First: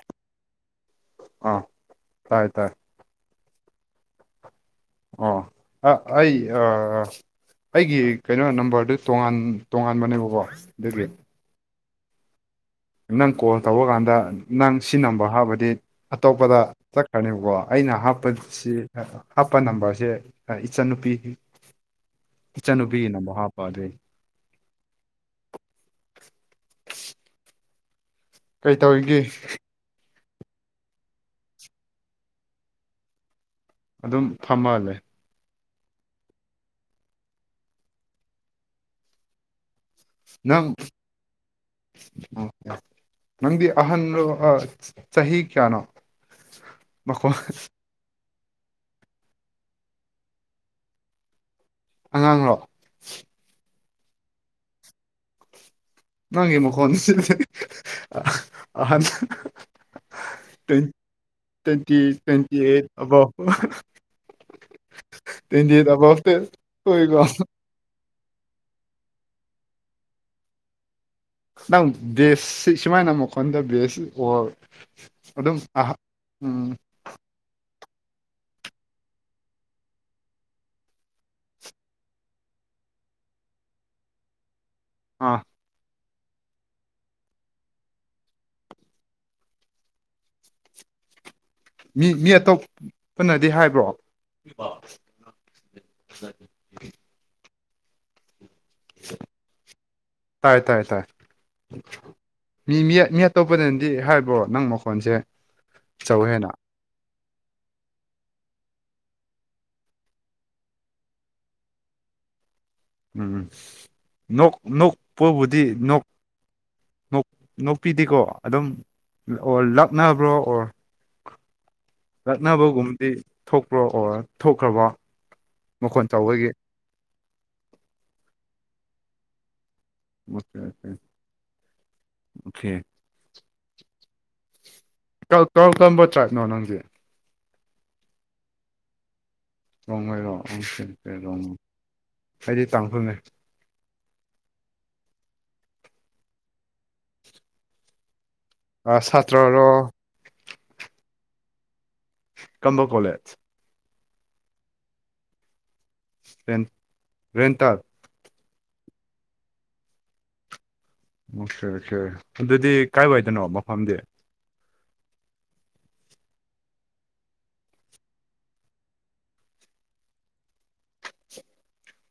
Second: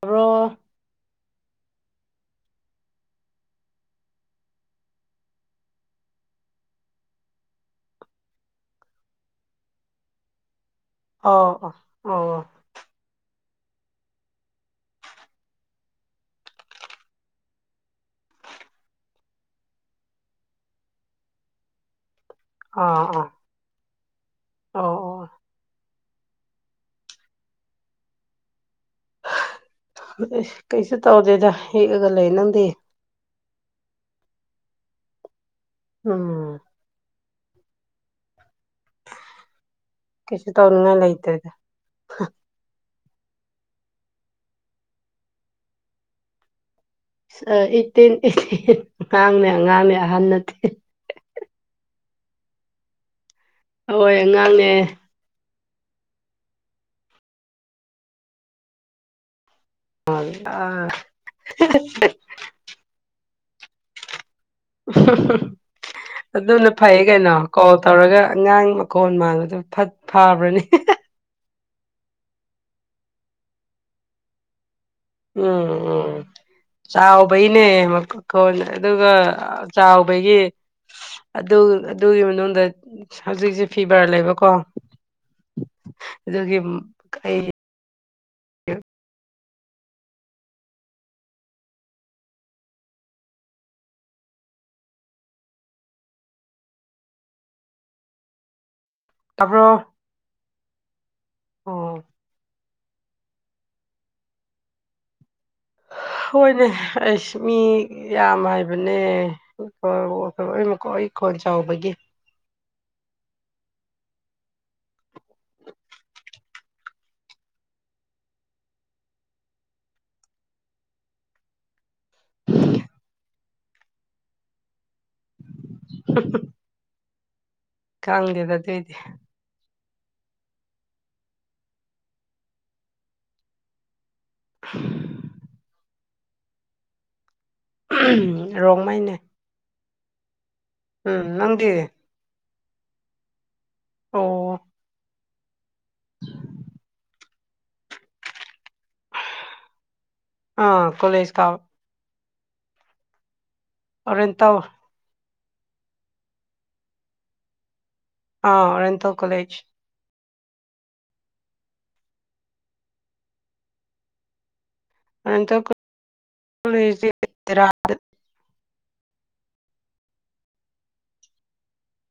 ꯇꯥꯕ꯭ꯔꯣ ꯑꯥ ꯇꯥꯏ ꯇꯥꯏ ꯑꯣ ꯑ ꯑꯩ ꯑ ꯑꯩꯒꯤ ꯀꯩꯅꯣ ꯅꯝꯕꯔꯗꯨ ꯇꯣꯉꯥꯟ ꯇꯣꯉꯥꯟꯕꯅꯦꯕꯀꯣ ꯑꯗꯨꯒꯤ ꯑꯣ ꯑꯣ ꯅꯪ ꯀꯣꯜ ꯇꯧꯕ ꯀꯥꯟꯗ ꯅꯪ ꯁꯤ ꯅꯝꯕꯔ ꯍꯥꯞꯔꯗꯤ ꯑꯇꯣꯞꯄꯗ ꯆꯠꯈ꯭ꯔꯅꯦꯕꯀꯣ ꯑꯩꯅ ꯍꯥꯞꯄꯁꯤ ꯍꯥꯞꯄ ꯅꯝꯕꯔꯁꯦ ꯏꯆꯟꯅꯨꯄꯤ ꯏꯆꯟꯅꯨꯄꯤꯒꯤ ꯅꯝꯕꯔ ꯍꯥꯞꯄ ꯑꯗꯨꯏ ꯑꯣ ꯀꯩꯇꯧꯔꯤꯒꯦ ꯑꯩꯁ ꯀꯩꯁꯨ ꯇꯧꯗꯦꯗ ꯌꯦꯛꯑꯒ ꯂꯩ ꯅꯪꯗꯤ ꯑꯗꯨꯝ ꯐꯝꯃꯒ ꯂꯩ ꯎꯝ ꯀꯁꯨ ꯇꯧꯅꯤꯉꯥꯏ ꯂꯩꯇ꯭ꯔꯦꯗ ꯑꯣ ꯅꯪꯗꯤ ꯑꯍꯟꯔꯣ ꯑ ꯆꯍꯤ ꯀ꯭ꯌꯥꯅꯣ ꯑ ꯑꯩꯠꯇꯤꯟ ꯑꯩꯠ [unintelligible] ꯉꯥꯡꯅꯦ ꯑꯉꯥꯡꯅꯦ ꯑꯍꯟ ꯅꯠꯇꯦ ꯑꯉꯥꯡꯔꯣ ꯍꯣꯏ ꯑꯉꯥꯡꯅꯦ ꯅꯪꯒꯤ ꯃꯈꯣꯟꯁꯤꯗꯤ ꯑ ꯑꯍꯟ ꯇ꯭ꯋꯦꯟ ꯑꯥ ꯇ꯭ꯋꯦꯟꯇꯤ ꯇ꯭ꯋꯦꯟꯇꯤ ꯑꯩꯠ ꯑꯕ꯭ꯚ ꯑꯕꯞꯇ ꯑꯗꯨꯅ ꯐꯩꯌꯦ ꯍꯣꯏꯀꯣ ꯀꯩꯅꯣ ꯀꯣ ꯇꯧꯔꯒ ꯑꯉꯥꯡ ꯃꯈꯣꯟ ꯃꯥꯟꯂꯗꯨ ꯐꯠ ꯐꯕ꯭ꯔꯅꯦ ꯅꯪ ꯕꯦꯁꯁꯤ ꯁꯨꯃꯥꯏꯅ ꯃꯈꯣꯟꯗ ꯕꯦꯁ ꯑꯣ [unintelligible] ꯆꯥꯎꯕꯩꯅꯦ ꯃꯈꯣꯟ ꯑꯗꯨꯒ ꯆꯥꯎꯕꯒꯤ ꯑꯗꯨ ꯑꯗꯨꯒꯤ ꯃꯅꯨꯡꯗ ꯍꯧꯖꯤꯛꯁꯦ ꯐꯤꯚꯔ ꯂꯩꯕꯀꯣ ꯑꯥ ꯑꯗꯨꯒꯤ ꯑꯩ ꯃꯤ ꯃꯤ ꯑꯇꯣꯞ ꯄꯅꯗꯤ ꯍꯥꯏꯕ꯭ꯔꯣ [unintelligible] ꯇꯥꯔꯕꯣ ꯇꯥꯌꯦ ꯇꯥꯌꯦ ꯇꯥꯏ ꯃꯤ ꯃꯤ ꯑꯇꯣꯞꯄꯅꯗꯤ ꯍꯥꯏꯕ꯭ꯔꯣ ꯅꯪ ꯃꯈꯣꯟꯁꯦ ꯆꯧꯋꯦ ꯍꯥꯏꯅ ꯍꯣꯏꯅꯦ ꯑꯩꯁ ꯃꯤ ꯌꯥꯝ ꯍꯥꯏꯕꯅꯦ [unintelligible] ꯑꯩ ꯃꯈꯣꯟ ꯑꯩ ꯈꯣꯟ ꯆꯥꯎꯕꯒꯤ ꯎꯝ ꯅꯣꯛ ꯅꯣꯛꯄꯕꯨꯗꯤ ꯅꯣꯛ ꯅꯣꯛ ꯅꯣꯛꯄꯤꯗꯤꯀꯣ ꯑꯗꯨꯝ ꯑꯣ ꯂꯛꯅꯕ꯭ꯔꯣ ꯑꯣꯔ ꯅꯛꯅꯕꯒꯨꯝꯕꯗꯤ ꯊꯣꯛꯄ꯭ꯔꯣ ꯑꯣꯔ ꯊꯣꯛꯈ꯭ꯔꯕꯣ ꯃꯈꯣꯟ ꯆꯥꯎꯕꯒꯤ ꯈꯪꯗꯦꯗ ꯑꯗꯨꯏꯗꯤ ꯑꯣꯀꯦ ꯑꯣꯀꯦ ꯑꯣꯈꯦ [inaudible] ꯀꯜ ꯀꯔꯝ ꯀꯔꯝꯕ ꯇ꯭ꯔꯥꯏꯕꯅꯣ ꯅꯪꯗꯤ ꯔꯣꯡꯃꯩꯅꯦ ꯔꯣꯡꯃꯩꯔꯣ ꯑꯪꯀꯦ ꯎꯝ ꯔꯣꯡ ꯅꯪꯗꯤ ꯑꯩꯗꯤ ꯇꯥꯡꯈꯨꯜꯅꯦ ꯑꯣ ꯑ ꯁꯥꯇ꯭ꯔꯔꯣ ꯑ ꯀꯣꯂꯦꯁ ꯀꯥꯕ ꯀꯝꯕꯣ ꯀꯣꯂꯦꯖ ꯑꯣꯔꯦꯟꯇꯜ ꯔꯦꯟ ꯔꯦꯟꯇꯜ ꯑꯥ ꯔꯦꯟꯇꯜ ꯀꯣꯂꯦꯖ ꯑꯣꯀꯦ ꯑꯣꯀꯦ ꯑꯗꯨꯗꯤ ꯀꯥꯏ ꯋꯥꯏꯗꯅꯣ ꯃꯐꯝꯗꯤ ꯔꯦꯟꯇꯦꯜ ꯀꯣꯂꯦꯖ ꯇꯦꯔꯗ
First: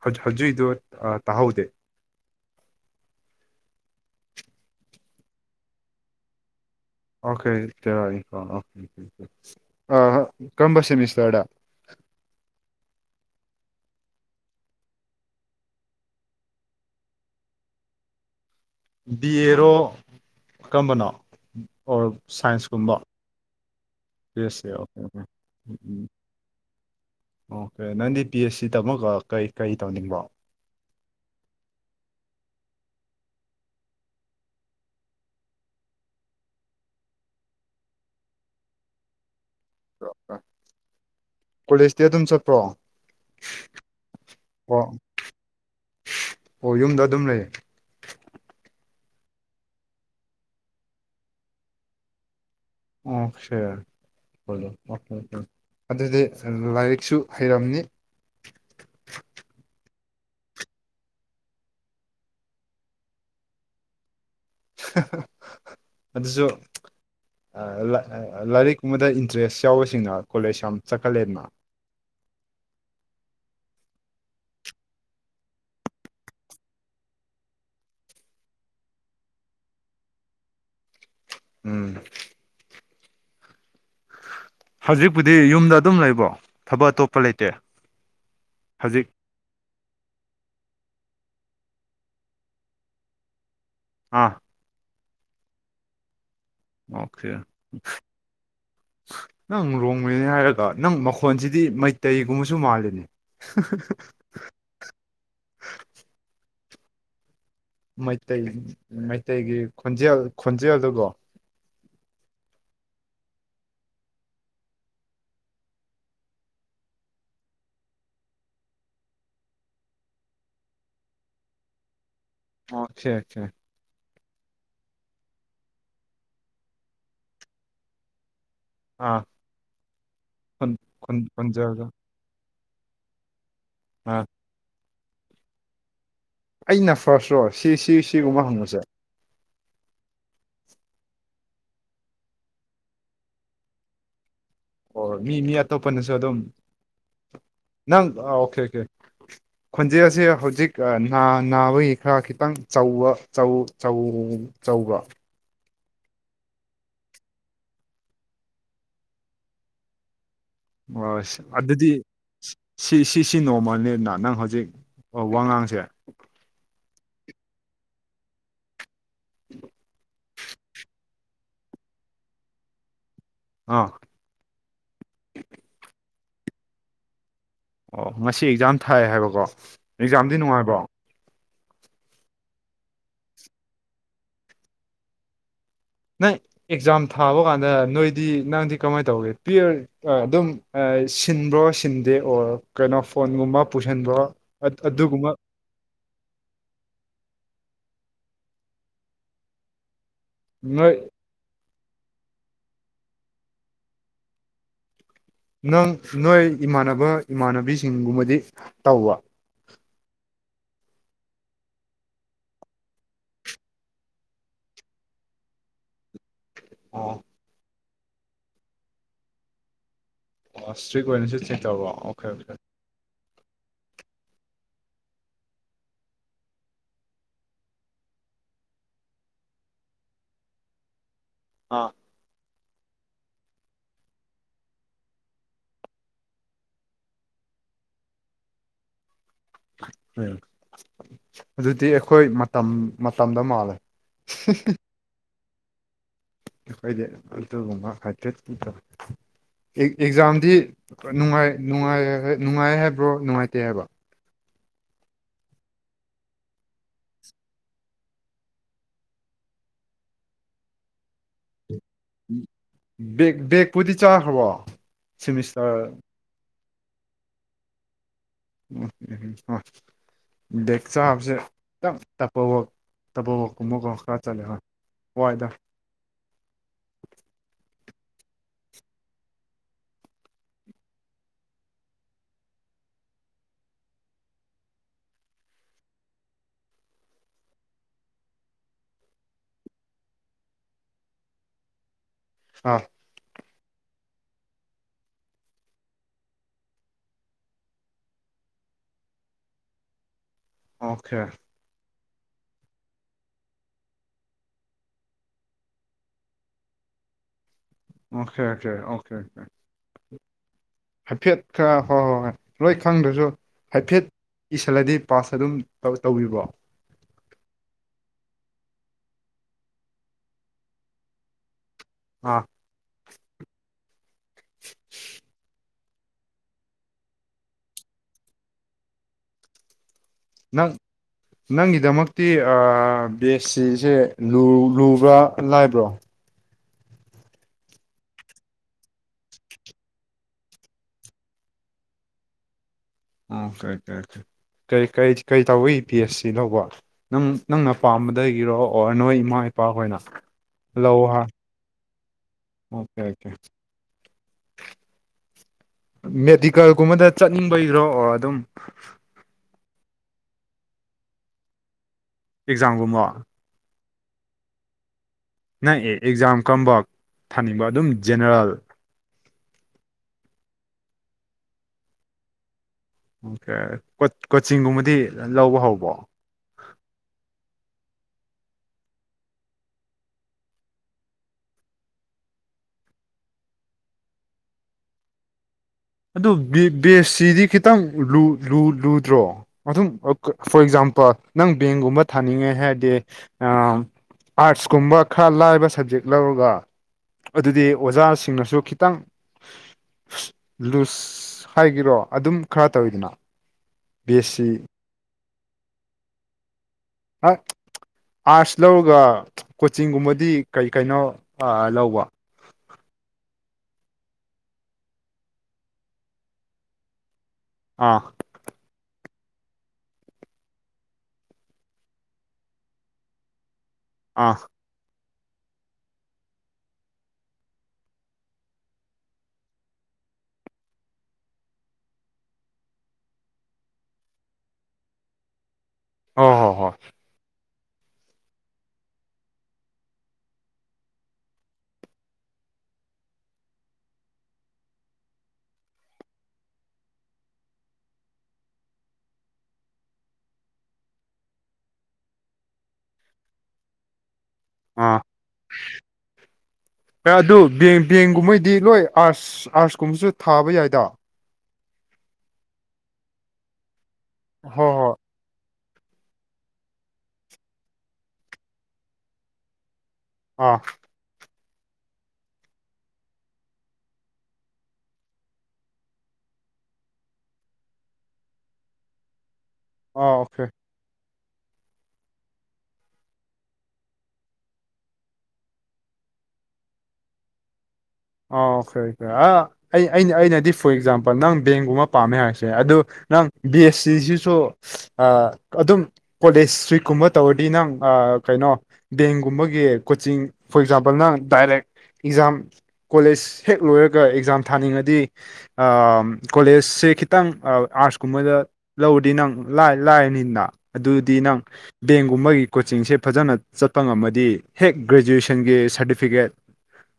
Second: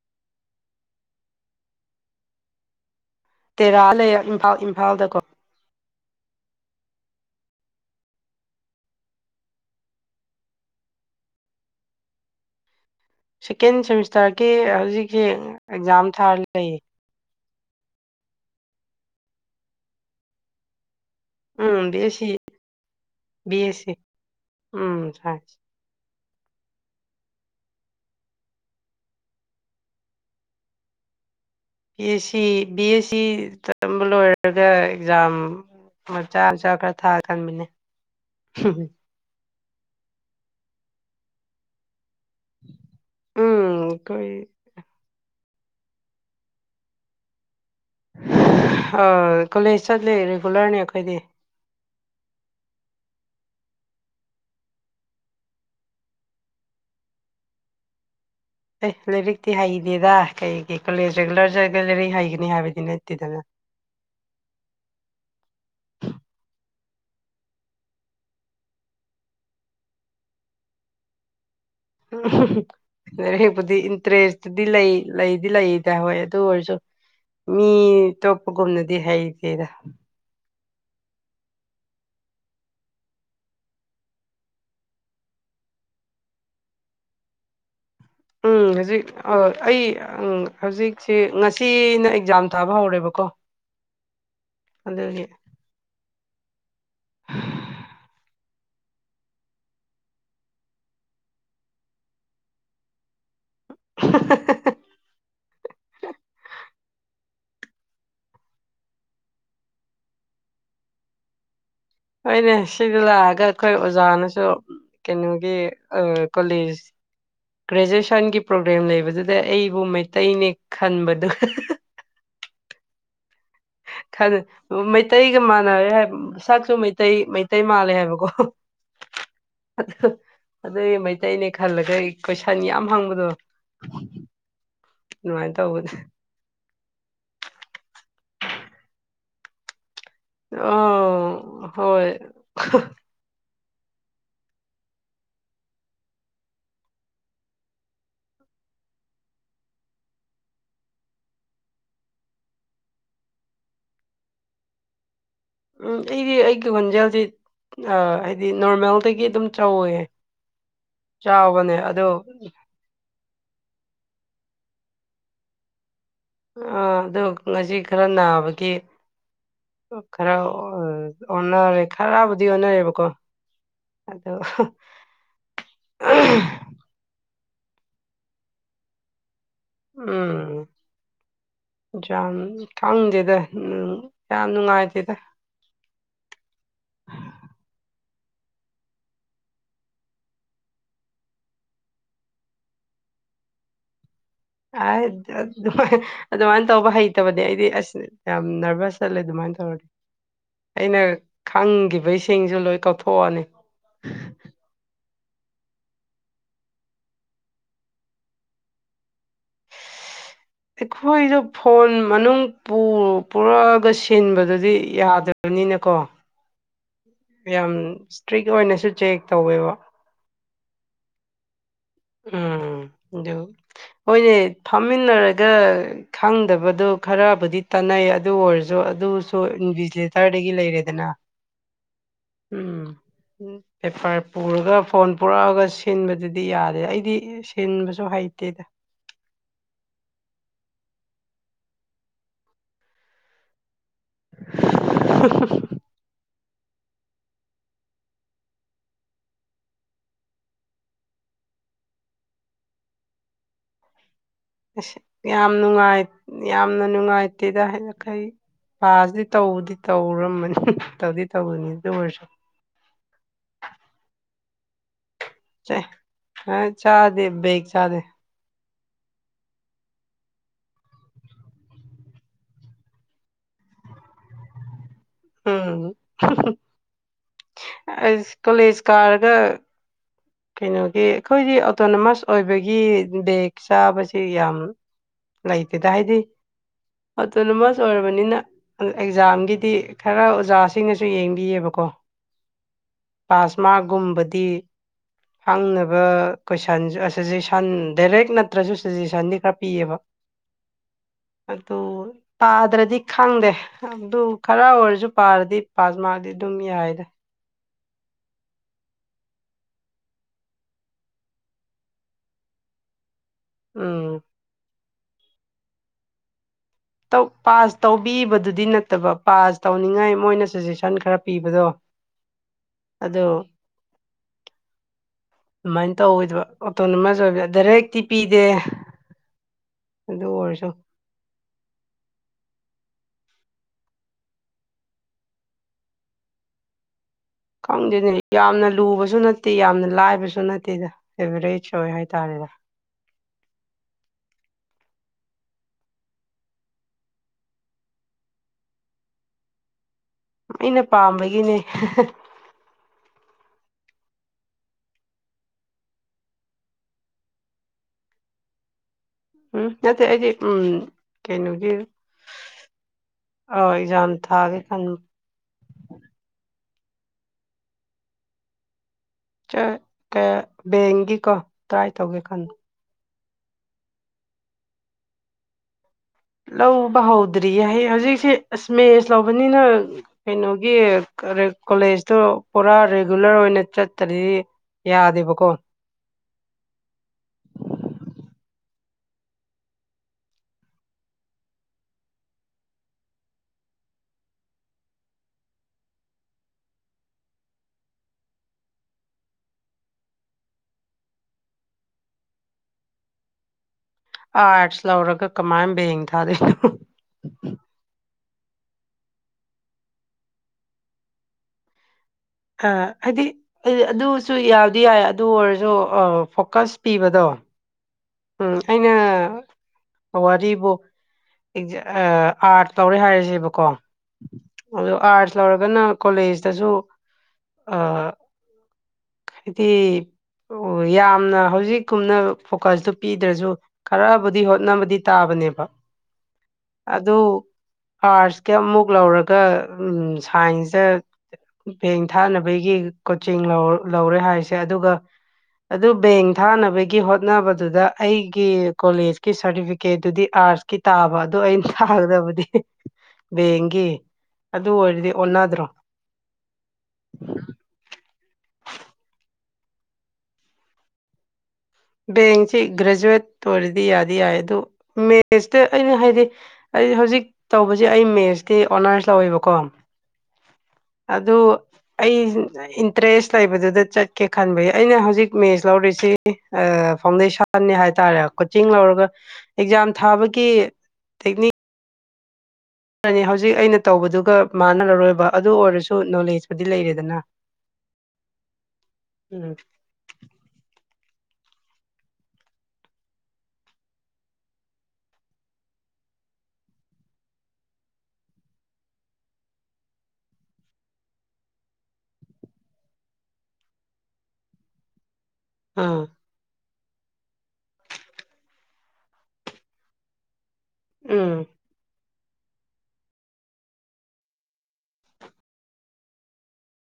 ꯍꯧ ꯍꯧꯖꯤꯛꯀꯤꯗꯣ ꯇꯍꯧꯗꯦ ꯇꯦꯔꯥ ꯂꯩ ꯏꯝꯐꯥꯜ ꯏꯝꯐꯥꯜꯗꯀꯣ ꯑꯣꯀꯦ ꯇꯦꯔꯅꯤꯀꯣ ꯀꯝꯕꯁ ꯁꯤꯃꯤꯁꯇꯔꯗ ꯁꯦꯀꯦꯟ ꯁꯦꯃꯤꯁꯇꯔꯒꯤ ꯍꯧꯖꯤꯛꯁꯦ ꯑꯦꯛꯖꯥꯝ ꯊꯥꯔ ꯂꯩꯌꯦ ꯕꯤ ꯑꯦꯔꯣ ꯀꯝꯕꯅꯣ ꯎꯝ ꯕꯤ ꯑꯣ ꯑꯦꯁ ꯁꯤ ꯁꯥꯏꯟꯁꯀꯨꯝꯕ B S C B S C okay um okay science um um okay ꯅꯪꯗꯤ ꯄꯤ ꯑꯦꯁ ꯁꯤ ꯇꯝꯃꯒ ꯀꯩ-ꯀꯩ ꯇꯧꯅꯤꯡꯕꯣ B S C B S C ꯇꯝꯕ ꯂꯣꯏꯔꯒ ꯑꯦꯛꯖꯥꯝ ꯃꯆꯥ ꯃꯆꯥ ꯈꯔ ꯊꯥꯔ ꯈꯟꯕꯅꯦ ꯀꯣꯂꯦꯖꯇꯤ ꯗꯨꯝ ꯆꯠꯄꯔꯣ ꯎꯝ ꯑꯩꯈꯣꯏ ꯑꯣ ꯑꯣ ꯌꯨꯝꯗ ꯑꯗꯨꯝ ꯂꯩ ꯀꯣꯂꯦꯖ ꯆꯠꯂꯤ ꯔꯤꯒꯨꯂꯔꯅꯤ ꯑꯩꯈꯣꯏꯗꯤ ꯑꯗꯨꯗꯤ ꯂꯥꯏꯔꯤꯛꯁꯨ ꯍꯩꯔꯝꯅꯤ ꯑꯦ ꯂꯥꯏꯔꯤꯛꯇꯤ ꯍꯩꯗꯦꯗ ꯀꯩꯒꯤ ꯀꯣꯂꯦꯖ ꯔꯦꯒꯨꯂꯔ ꯆꯠꯂꯒ ꯂꯥꯏꯔꯤꯛ ꯍꯩꯒꯅꯤ ꯍꯥꯏꯕꯗꯤ ꯅꯠꯇꯦꯗꯅ ꯑꯗꯨꯁꯨ ꯂꯥꯏꯔꯤꯛꯀꯨꯝꯕꯗ ꯏꯟꯇꯔꯦꯁ ꯌꯥꯎꯕꯁꯤꯡꯅ ꯀꯣꯂꯦꯖ ꯌꯥꯝ ꯆꯠꯀꯜꯂꯦꯗꯅ ꯎ ꯂꯔꯤꯛꯄꯨꯗꯤ ꯏꯟꯇꯔꯦꯁꯇꯨꯗꯤ ꯂꯩ ꯂꯩꯗꯤ ꯂꯩꯗ ꯍꯣꯏ ꯑꯗꯨ ꯑꯣꯏꯔꯁꯨ ꯃꯤ ꯇꯣꯛꯄꯒꯨꯝꯅꯗꯤ ꯍꯩꯇꯦꯔꯥ ꯎꯝ ꯍꯧꯖꯤꯛꯄꯨꯗꯤ ꯌꯨꯝꯗ ꯑꯗꯨꯝ ꯂꯩꯕꯔꯣ ꯊꯕꯛ ꯑꯇꯣꯞꯄ ꯂꯩꯇꯦ ꯎꯝ ꯍꯧꯖꯤꯛ ꯑꯩ ꯍꯧꯖꯤꯛꯁꯦ ꯉꯁꯤꯅ ꯑꯦꯛꯖꯥꯝ ꯊꯥꯕ ꯍꯧꯔꯦꯕꯀꯣ ꯑꯥ ꯑꯗꯨꯒꯤ ꯑꯣꯀꯦ ꯅꯪ ꯔꯣꯡꯃꯩꯅꯦ ꯍꯥꯏꯔꯒ ꯅꯪ ꯃꯈꯣꯟꯁꯤꯗꯤ ꯃꯩꯇꯩꯒꯨꯝꯕꯁꯨ ꯃꯥꯜꯂꯤꯅꯦ ꯃꯩꯇꯩ ꯃꯩꯇꯩꯒꯤ ꯈꯣꯟꯖꯦꯜ- ꯈꯣꯟꯖꯦꯜꯗꯒꯣ ꯍꯣꯏꯅꯦ ꯁꯤꯗ ꯂꯥꯛꯑꯒ ꯑꯩꯈꯣꯏ ꯑꯣꯖꯥꯅꯁꯨ ꯀꯩꯅꯣꯒꯤ ꯑ ꯀꯣꯂꯦꯖ ꯒ꯭ꯔꯦꯖꯨꯑꯌꯦꯁꯟꯒꯤ ꯄ꯭ꯔꯣꯒ꯭ꯔꯥꯦꯝ ꯂꯩꯕꯗꯨꯗ ꯑꯩꯕꯨ ꯃꯩꯇꯩꯅꯦ ꯈꯟꯕꯗꯣ ꯑꯣꯀꯦ ꯈꯂ ꯃꯩꯇꯩꯒ ꯃꯥꯟꯅꯔꯦ ꯍꯥꯏ ꯁꯛꯁꯨ ꯃꯩꯇꯩ ꯃꯩꯇꯩ ꯃꯥꯜꯂꯦ ꯍꯥꯏꯕꯀꯣ ꯑꯥ ꯑꯗꯨꯒꯤ ꯃꯩꯇꯩꯅꯦ ꯈꯣꯟꯖꯦꯜꯗꯣ ꯈꯜꯂꯒꯦ ꯑꯩ ꯀꯣꯏꯁꯟ ꯌꯥꯝ ꯍꯪꯕꯗꯣ ꯑꯥ ꯅꯨꯡꯉꯥꯏ ꯇꯧꯕꯅꯦ ꯑꯩꯅ ꯐꯥꯔꯁ ꯔꯣ ꯁꯤ ꯁꯤ ꯁꯤꯒꯨꯝꯕ ꯍꯪꯕꯁꯦ ꯑꯥ ꯍꯣꯏ ꯑꯣ ꯃꯤ ꯃꯤ ꯑꯇꯣꯞꯄꯅꯁꯨ ꯑꯗꯨꯝ ꯅꯪ ꯑꯣꯀꯦ ꯑꯣꯀꯦ ꯈꯣꯟꯖꯦꯁꯦ ꯍꯧꯖꯤꯛ ꯅꯥ ꯅꯥꯕꯒꯤ ꯈꯔ ꯈꯤꯇꯪ ꯆꯧꯕ ꯑꯧꯕ ꯎꯝ ꯑꯩꯗꯤ ꯑꯩꯒꯤ ꯋꫭꯟꯖꯦꯜꯁꯤ ꯍꯥꯏꯗꯤ ꯅꯣꯔꯃꯦꯜꯗꯒꯤ ꯑꯗꯨꯝ ꯆꯧꯏ ꯑꯣ ꯁꯤ ꯆꯥꯎꯕꯅꯦ ꯑꯗꯨꯗꯤ ꯑꯗꯣ ꯁꯤ ꯁꯤꯁꯤ ꯅꯣꯡꯃꯜꯅꯤꯗꯅ ꯅꯪ ꯍꯧꯖꯤꯛ ꯋꯥꯉꯥꯡꯁꯦ ꯑꯥ ꯑꯗꯨꯣ ꯉꯁꯤ ꯈꯔ ꯅꯥꯕꯒꯤ ꯈꯔ ꯑꯣꯟꯅꯔꯦ ꯈꯔꯕꯨꯗꯤ ꯑꯣꯟꯅꯔꯦꯕꯀꯣ ꯑꯥ ꯑꯗꯣ ꯑꯣ ꯉꯁꯤ ꯑꯦꯛꯖꯥꯝ ꯊꯥꯏ ꯍꯥꯏꯕꯀꯣ ꯑꯦꯛꯖꯥꯝꯗꯤ ꯎꯝ ꯅꯨꯡꯉꯥꯏꯕ꯭ꯔꯣ ꯌꯥꯝ ꯈꯪꯗꯦꯗ ꯌꯥꯝ ꯅꯨꯡꯉꯥꯏꯇꯦꯗ ꯅꯪ ꯑꯦꯛꯖꯥꯝ ꯊꯥꯕ ꯀꯥꯟꯗ ꯅꯣꯏꯗꯤ ꯅꯪꯗꯤ ꯀꯃꯥꯏꯅ ꯇꯧꯒꯦ ꯄꯤꯌꯥꯔ ꯑꯗꯨꯝ ꯁꯤꯟꯕ꯭ꯔꯣ ꯁꯤꯟꯗꯦ ꯑꯣꯔ ꯀꯩꯅꯣ ꯐꯣꯟꯒꯨꯝꯕ ꯄꯨꯁꯤꯟꯕ꯭ꯔꯣ [unintelligible] ꯑꯗꯨꯒꯨꯝꯕ ꯑꯗꯨꯃ ꯑꯗꯨꯃꯥꯏꯅ ꯇꯧꯕ ꯍꯩꯇꯕꯅꯦ ꯑꯩꯗꯤ ꯑꯁ ꯌꯥꯝ ꯅꯔꯚꯁ ꯆꯠꯂꯦ ꯑꯗꯨꯃꯥꯏꯅ ꯇꯧꯔꯗꯤ ꯅꯣꯏ ꯑꯩꯅ ꯈꯪꯈꯤꯕꯁꯤꯡꯁꯨ ꯂꯣꯏ ꯀꯧꯊꯣꯛꯑꯅꯤ ꯅꯪ ꯅꯣꯏ ꯏꯃꯥꯟꯅꯕ ꯏꯃꯥꯟꯅꯕꯤꯁꯤꯡꯒꯨꯝꯕꯗꯤ ꯇꯧꯕ ꯑꯩꯈꯣꯏꯗꯣ ꯐꯣꯟ ꯃꯅꯨꯡ ꯄꯨꯔꯛꯑꯒ ꯁꯤꯟꯕꯗꯗꯤ ꯌꯥꯗꯕꯅꯤꯅꯀꯣ [unintelligible] ꯌꯥꯝ ꯏꯁꯇ꯭ꯔꯤꯛ ꯑꯣꯏꯅꯁꯨ ꯆꯦꯛ ꯇꯧꯋꯦꯕ ꯑꯣ ꯏꯁꯇ꯭ꯔꯤꯛ ꯑꯣꯏꯅꯁꯨ ꯆꯦꯛ ꯇꯧꯔꯕ ꯑꯣ ꯎꯝ ꯑꯗꯨ ꯃꯣꯏꯅꯦ ꯐꯝꯃꯤꯟꯅꯔꯒ ꯈꯪꯗꯕꯗꯣ ꯈꯔꯕꯨꯗꯤ ꯇꯥꯟꯅꯩ ꯑꯗꯨ ꯑꯣꯏꯔꯁꯨ ꯑꯗꯨꯁꯨ ꯏꯟꯕꯤꯁ ꯁꯔꯗꯒꯤ ꯂꯩꯔꯦꯗꯅ ꯑꯥ ꯎꯝ ꯄꯦꯄꯔ ꯄꯨꯔꯒ ꯐꯣꯟ ꯄꯨꯔꯛꯑꯒ ꯁꯤꯟꯕꯗꯨꯗꯤ ꯌꯥꯗꯦ ꯑꯗꯩ ꯁꯤꯟꯕꯁꯨ ꯍꯩꯇꯦꯗ ꯎꯝ ꯑꯗꯨꯗꯤ ꯑꯩꯈꯣꯏ ꯃꯇꯝ ꯃꯇꯝꯗ ꯃꯥꯜꯂꯦ [unintelligible] [unintelligible] ꯑꯩꯗꯤ ꯑꯗꯨꯒꯨꯝꯕ ꯍꯩꯇꯦ ꯑꯦꯛꯖꯥꯝꯗꯤ ꯅꯨꯡꯉꯥꯏ ꯅꯨꯡꯉꯥꯏ ꯅꯨꯡꯉꯥꯏ ꯍꯥꯏꯕ꯭ꯔꯣ ꯅꯨꯡꯉꯥꯏꯇꯦ ꯍꯥꯏꯕ ꯑꯁ ꯌꯥꯝ ꯅꯨꯡꯉꯥꯏ ꯌꯥꯝꯅ ꯅꯨꯡꯉꯥꯏꯇꯦꯗ ꯍꯥꯏꯈꯩ ꯄꯁꯤꯗꯤ ꯇꯧꯕꯗꯤ ꯇꯧꯔꯝꯃꯅꯤ ꯇꯧꯗꯤ ꯇꯧꯕꯅꯤ ꯑꯗꯨ ꯑꯣꯏꯔꯁꯨ ꯕꯦꯛꯄꯨꯗꯤ ꯆꯥꯈ꯭ꯔꯕꯣ ꯁꯤꯃꯤꯁꯇꯔ ꯑꯥ ꯆꯥꯗꯦ ꯕꯦꯛ ꯆꯥꯗꯦ [unintelligible] ꯗꯆꯣ ꯍꯥꯁꯦ ꯇꯄꯣ ꯇꯄꯣꯀꯨꯝꯃ ꯀꫭ ꯈꯔꯥ ꯆꯂꯦꯒ ꯎꯝ ꯑꯁ ꯀꯣꯂꯦꯖ ꯀꯥꯔꯒ ꯀꯩꯅꯣꯒꯤ ꯑꯩꯈꯣꯏꯗꯤ ꯑꯣꯇꯣꯅꯣꯃꯁ ꯑꯣꯏꯕꯒꯤ ꯕꯒ ꯆꯥꯕꯁꯤ ꯌꯥꯝ ꯂꯩꯇꯦꯗ ꯍꯥꯏꯗꯤ ꯑꯣꯇꯣꯅꯣꯃꯁ ꯑꯣꯏꯔꯕꯥꯅꯤꯅ ꯑꯗꯣ ꯑꯦꯛꯖꯥꯝꯒꯤꯗꯤ ꯈꯔ ꯑꯣꯖꯥꯁꯤꯡꯅꯁꯨ ꯌꯦꯡꯕꯤꯌꯦꯕꯥꯀꯣ [unintelligible] ꯄꯥꯁꯃꯥꯛ ꯒꯨꯝꯕꯗꯤ ꯍꯪꯅꯕ ꯀꯣꯏꯁꯟ ꯑꯁꯤꯖꯦꯁꯟ ꯗꯥꯔꯦꯛ ꯅꯠꯇ꯭ꯔꯁꯨ ꯁꯖꯦꯁꯟꯗꯤ ꯈꯔ ꯄꯤꯌꯦꯕꯥ ꯑꯣꯈꯦ ꯑꯗꯣ ꯄꯥꯗ꯭ꯔꯗꯤ ꯈꯪꯗꯦ ꯑꯗꯨ ꯈꯔ ꯑꯣꯏꯔꯁꯨ ꯄꯥꯔꯗꯤ ꯄꯥꯁ ꯃꯥꯛꯗꯤ ꯑꯗꯨꯝ ꯌꯥꯏꯔꯦ ꯑꯣꯈꯦ ꯑꯣꯈꯦ ꯑꯣꯈꯦ ꯑꯣꯈꯦ ꯍꯥꯏꯐꯦꯠ ꯈ ꯍꯣꯏ ꯍꯣꯏ ꯍꯣꯏ ꯂꯣꯏ ꯈꯪꯗ꯭ꯔꯖꯨ ꯍꯥꯏꯐꯦꯠ ꯎꯝ ꯏꯁꯤꯜꯂꯗꯤ ꯄꯥꯁ ꯑꯗꯨꯝ ꯇꯧ ꯇꯧꯋꯤꯀꯣ ꯇꯧ ꯄꯥꯁ ꯇꯧꯕꯤꯕꯗꯨꯗꯤ ꯅꯠꯇꯥꯕ ꯄꯥꯁ ꯇꯧꯅꯤꯡꯉꯥꯏ ꯃꯣꯏꯅ ꯁꯥꯖꯦꯁꯟ ꯈꯔ ꯄꯤꯕꯗꯣ ꯑꯥ ꯑꯗꯣ [inaudible] ꯑꯗꯨꯃꯥꯏꯅ ꯇꯧꯑꯣꯢꯗꯕ ꯑꯣꯇꯣꯅꯣꯃꯁ ꯑꯣꯏꯕ ꯗꯥꯏꯔꯦꯛꯇꯤ ꯄꯤꯗꯦ ꯑꯗꯨ ꯑꯣꯏꯔꯥꯁꯨ ꯅꯪ ꯅꯪꯒꯤꯗꯃꯛꯇꯤ ꯑꯥ ꯕꯦꯁ ꯁꯤꯁꯦ ꯂꯨ ꯂꯨꯕ꯭ꯔꯥ ꯂꯥꯏꯕ꯭ꯔꯣ ꯈꯪꯗꯦꯅꯦ ꯌꯥꯝꯅ ꯂꯨꯕꯁꯨ ꯅꯠꯇꯦ ꯌꯥꯝꯅ ꯂꯥꯏꯕꯁꯨ ꯅꯠꯇꯦꯗꯥ ꯑꯦꯚꯔꯦꯖ ꯑꯣꯏ ꯍꯥꯏ ꯇꯥꯔꯦꯗꯥ ꯑꯥ ꯀꯩ ꯀꯩ ꯀꯩ ꯀꯩ ꯀꯩ ꯀꯩ ꯇꯧꯏ ꯕꯤ ꯑꯦꯁ ꯁꯤ ꯂꯧꯕꯥ ꯅꯪ ꯅꯪꯅ ꯄꯥꯝꯕꯗꯒꯤꯔꯣ ꯑꯣꯔ ꯅꯣꯏ ꯏꯃꯥ ꯏꯄꯥ ꯍꯣꯏꯅ ꯑꯩꯅ ꯄꯥꯝꯕꯒꯤꯅꯦ ꯑꯣꯀꯦ ꯀꯦ ꯃꯦꯗꯤꯀꯜꯒꯨꯝꯕꯗ ꯆꯠꯅꯤꯡꯕꯒꯤꯔꯣ ꯑꯗꯨꯝ ꯍꯨꯝ ꯅꯠꯇꯦ ꯑꯩꯗꯤ ꯎꯝ ꯀꯩꯅꯣꯒꯤ ꯑꯦꯛꯖꯥꯝꯒꯨꯝꯃꯥ ꯑꯎ ꯑꯦꯖꯥꯝ ꯊꯥꯒꯦ ꯈꯟ ꯅꯪ ꯑꯦ ꯑꯦꯛꯖꯥꯝ ꯀꯝꯕ ꯊꯥꯅꯤꯡꯕꯥ ꯑꯗꯨꯝ ꯖꯦꯅꯦꯔꯦꯜ [inaudible] ꯕꯦꯡꯒꯤꯀꯣ ꯇ꯭ꯔꯥꯏ ꯇꯧꯒꯦ ꯈꯟꯕ ꯑꯣꯀꯦ ꯀꯣ ꯀꯣꯆꯤꯡꯒꯨꯝꯕꯗꯤ ꯂꯧꯕ ꯍꯧꯕ꯭ꯔꯣ ꯂꯧꯕ ꯍꯧꯗ꯭ꯔꯤꯌꯦ ꯍꯩ ꯍꯧꯖꯤꯛꯁꯦ ꯑꯁ ꯃꯦꯁ ꯂꯧꯕꯅꯤꯅꯥ ꯀꯩꯅꯣꯒꯤ ꯀꯣꯂꯦꯖꯇꯨ ꯄꯨꯔꯥ ꯔꯤꯒꯨꯂꯔ ꯑꯣꯏꯅ ꯆꯠꯇꯔꯤ ꯌꯥꯗꯦꯕꯥꯀꯣ ꯑꯗꯨ ꯕꯦꯁꯁꯤꯗꯤ ꯈꯤꯇꯪ ꯂꯨ ꯂꯨ ꯂꯨꯗ꯭ꯔꯣ ꯑꯗꯨꯝ ꯐꯣꯔ ꯑꯦꯛꯖꯥꯝꯄꯜ ꯅꯪ ꯕꯦꯡꯒꯨꯝꯕ ꯊꯥꯅꯤꯡꯉꯦ ꯍꯥꯏꯔꯗꯤ ꯑꯥ ꯑꯥꯔꯠꯁ ꯀꯨꯝꯕ ꯈꯔ ꯂꯥꯏꯕ ꯁ꯭ꯕꯖꯦꯛ ꯂꯧꯔꯒꯥ ꯑꯗꯨꯗꯤ ꯑꯣꯖꯥꯁꯤꯡꯅꯥꯁꯨ ꯈꯤꯇꯪ ꯂꯨꯁ ꯍꯥꯏꯒꯦꯔꯣ ꯑꯗꯨꯝ ꯈꯔ ꯇꯧꯋꯤꯗꯅꯥ ꯑꯥꯔꯠꯁ ꯂꯧꯔꯒꯥ ꯀꯃꯥꯏꯅ ꯕꯦꯡ ꯊꯥꯗꯣꯏꯅꯣ [unintelligible] ꯑꯥꯔꯠꯁ ꯂꯧꯔꯒ ꯀꯣꯆꯤꯡꯒꯨꯝꯕꯗꯤ ꯀꯩ ꯀꯩꯅꯣ ꯂꯧꯕꯥ ꯑ ꯍꯥꯏꯗꯤ ꯑꯗꯨꯁꯨ ꯌꯥꯕꯨꯗꯤ ꯌꯥꯏ ꯑꯗꯨ ꯑꯣꯏꯔꯁꯨ ꯐꯣꯀꯁ ꯄꯤꯕꯗꯣ ꯑꯥ ꯎꯝ ꯑꯩꯅ ꯋꯥꯔꯤꯕꯨ [unintelligible] ꯑꯥꯔꯠꯁ ꯂꯧꯔꯦ ꯍꯥꯏꯔꯖꯦꯕꯥꯀꯣ ꯑꯥ ꯑꯗꯣ ꯑꯥꯔꯠꯁ ꯂꯧꯔꯒꯅ ꯀꯣꯂꯦꯖꯇꯁꯨ ꯑ ꯍꯥꯏꯗꯤ ꯌꯥꯝꯅ ꯍꯧꯖꯤꯛꯀꯨꯝꯅ ꯐꯣꯀꯁꯇꯨ ꯄꯤꯗ꯭ꯔꯁꯨ ꯈꯔꯕꯨꯗꯤ ꯍꯣꯠꯅꯕꯗꯤ ꯇꯥꯕꯅꯦꯕ ꯑꯣ ꯍꯣ ꯍꯣ ꯑꯗꯨ ꯑꯥꯔꯁꯀꯤ ꯑꯃꯨꯛ ꯂꯧꯔꯒ ꯁꯥꯏꯟꯁꯇ ꯕꯦꯡ ꯊꯥꯅꯕꯒꯤ ꯀꯣꯆꯤꯡ ꯂꯧ ꯂꯧꯔꯦ ꯍꯥꯏꯔꯤꯁꯦ ꯑꯗꯨꯒ ꯑꯗꯨ ꯕꯦꯡ ꯊꯥꯅꯕꯒꯤ ꯍꯣꯠꯅꯕꯗꯨꯗ ꯑꯩꯒꯤ ꯀꯣꯂꯦꯖꯀꯤ ꯁꯥꯔꯇꯤꯐꯤꯀꯦꯠꯇꯨꯗꯤ ꯑꯥꯔꯠꯁ ꯀꯤ ꯇꯥꯕ ꯑꯗꯣ ꯑꯩꯅ ꯊꯥꯒꯗꯕꯗꯤ ꯕꯦꯡꯒꯤ ꯑꯗꯨ ꯑꯥ ꯑꯣꯏꯔꯗꯤ ꯑꯣꯟꯅꯗ꯭ꯔꯣ ꯑꯗꯨ ꯕꯦꯡ ꯕꯦꯡꯒꯨꯝꯕꯩꯗꯤ ꯂꯣꯏ ꯑꯥꯔꯠꯁ ꯑꯥꯔꯠꯁꯀꯨꯝꯕꯁꯨ ꯊꯥꯕ ꯌꯥꯏꯗ ꯕꯦꯡꯁꯤ ꯒ꯭ꯔꯦꯖꯨꯋꯦꯠ ꯇꯧꯔꯗꯤ ꯌꯥꯗꯤ ꯌꯥꯏ ꯑꯗꯨ ꯍꯣꯏ ꯍꯣꯏ ꯃꯦꯠꯁꯇ ꯑꯩꯅ ꯍꯥꯏꯗꯤ ꯑꯩ ꯍꯧꯖꯤꯛ ꯇꯧꯕꯁꯦ ꯑꯩ ꯃꯦꯠꯁꯇꯤ ꯑꯣꯅꯔꯁ ꯂꯧꯋꯦꯕꯀꯣ ꯑꯥ ꯑꯗꯨ ꯑꯩ ꯏꯟꯇꯔꯦꯁ ꯂꯩꯕꯗꯨꯗ ꯆꯠꯀꯦ ꯈꯟꯕꯒꯤ ꯑꯩꯅ ꯍꯧꯖꯤꯛ ꯃꯦꯆ ꯂꯧꯔꯤꯁꯤ ꯑ ꯐꯥꯎꯟꯗꯦꯁꯟꯅꯤ ꯍꯥꯏꯇꯥꯔꯦ ꯀꯣꯆꯤꯡ ꯂꯧꯔꯒ ꯑꯦꯛꯖꯥꯝ ꯑꯥ ꯑꯣꯀꯦ ꯊꯥꯕꯒꯤ ꯇꯦꯛꯅꯤꯛ ꯇꯅꯦ ꯍꯧꯖꯤꯛ ꯑꯩꯅ ꯇꯧꯕꯗꯨꯒ ꯃꯥꯟꯅꯔꯔꯣꯏꯕ ꯑꯗꯨ ꯑꯣꯏꯔꯁꯨ ꯅꯣꯂꯦꯖꯄꯨꯗꯤ ꯂꯩꯔꯦꯗꯅ ꯑꯣ ꯈ꯭ꯔꯦ ꯈꯔ ꯑ ꯎꯝ ꯑꯩ ꯑꯩꯅ ꯑꯩꯅꯗꯤ ꯐꯣꯔ ꯑꯦꯛꯖꯥꯝꯄꯜ ꯅꯪ ꯕꯦꯡꯒꯨꯝꯕ ꯄꯥꯝꯃꯦ ꯍꯥꯏꯕꯁꯦ ꯑꯗꯨ ꯅꯪ ꯕꯤ ꯑꯦꯁ ꯁꯤꯁꯤꯁꯨ ꯑ ꯑꯗꯨꯝ ꯀꯣꯂꯦꯖ ꯋꯤꯛꯀꯨꯝꯕ ꯇꯧꯔꯗꯤ ꯅꯪ ꯑ ꯀꯩꯅꯣ ꯕꯦꯡꯒꯨꯝꯕꯒꯤ ꯀꯣꯆꯤꯡ ꯐꯣꯔ ꯑꯦꯛꯖꯥꯝꯄꯜ ꯅꯪ ꯗꯥꯏꯔꯦꯛ ꯑꯦꯛꯖꯥꯝ ꯀꯣꯂꯦꯖ ꯍꯦꯛ ꯂꯣꯏꯔꯒ ꯑꯦꯛꯖꯥꯝ ꯊꯥꯅꯤꯡꯉꯗꯤ ꯑꯥ ꯀꯣꯂꯦꯖꯁꯦ ꯈꯤꯇꯪ ꯑ ꯑꯥꯔꯠꯁ ꯀꯨꯝꯕꯗ ꯂꯧꯔꯗꯤ ꯅꯪ ꯂꯥꯏ ꯂꯥꯏꯔꯅꯤꯅ ꯑꯗꯨꯗꯤ ꯎꯝ ꯅꯪ ꯕꯦꯡꯒꯨꯝꯕꯒꯤ ꯀꯣꯆꯤꯡꯁꯦ ꯐꯖꯅ ꯆꯠꯄ ꯉꯝꯃꯗꯤ ꯍꯦꯛ ꯒ꯭ꯔꯦꯖꯨꯋꯦꯁꯟꯒꯤ ꯁꯥꯔꯇꯤꯐꯤꯀꯦꯠ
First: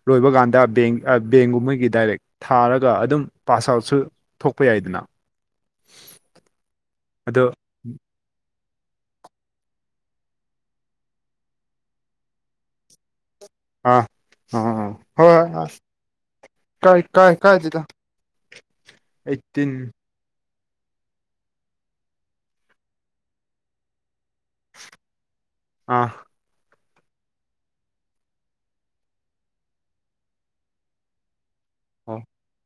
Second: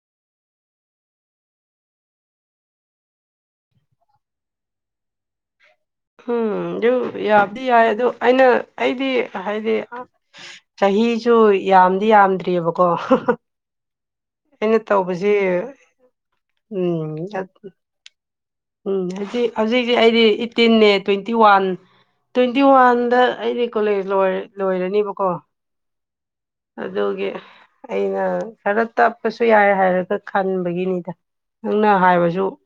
ꯂꯣꯏꯕꯒꯥꯟꯗ ꯕꯦꯡ ꯑ ꯕꯦꯡꯒꯨꯝꯕꯒꯤ ꯗꯥꯏꯔꯦꯛ ꯊꯥꯔꯒ ꯑꯗꯨꯝ ꯄꯥꯁ ꯑꯥꯎꯠꯁꯨ ꯊꯣꯛꯄ ꯌꯥꯏꯗꯅ ꯎꯝ ꯑꯗꯨ ꯑꯗꯣ ꯌꯥꯕꯗꯤ ꯌꯥꯏ ꯑꯗꯨꯗ ꯑꯩꯅ ꯑꯩꯗꯤ ꯍꯥꯏꯗꯤ ꯆꯍꯤꯁꯨ ꯌꯥꯝꯗꯤ ꯌꯥꯝꯗ꯭ꯔꯤꯑꯕꯀꯣ ꯑꯥ ꯑꯩꯅ ꯑꯥ ꯍꯣꯏ ꯇꯧꯕꯁꯤ ꯀꯥꯏ ꯎꯝ ꯀꯥꯏ ꯀꯥꯏꯗꯦꯗ ꯎꯝ ꯍꯥꯏꯗꯤ ꯑꯩꯠꯇꯤꯟ ꯍꯧꯖꯤꯛꯁꯤ ꯑꯩꯗꯤ ꯇꯤꯟꯅꯦ ꯇ꯭ꯋꯦꯟꯇꯤ ꯋꯥꯟ ꯇ꯭ꯋꯦꯟꯇꯤ ꯋꯥꯟꯗ ꯑꯩꯗꯤ ꯀꯣꯂꯦꯖ ꯂꯣꯏꯔꯦ ꯂꯣꯏꯔꯅꯤꯕꯀꯣ ꯑꯥ ꯑꯗꯨꯒꯤ ꯑꯩꯅ ꯈꯔ ꯇꯞꯄꯁꯨ ꯌꯥꯏ ꯍꯥꯏꯔꯒ ꯈꯟꯕꯒꯤꯅꯤꯗ ꯅꯪꯅ ꯑꯣ ꯍꯥꯏꯕꯁꯨ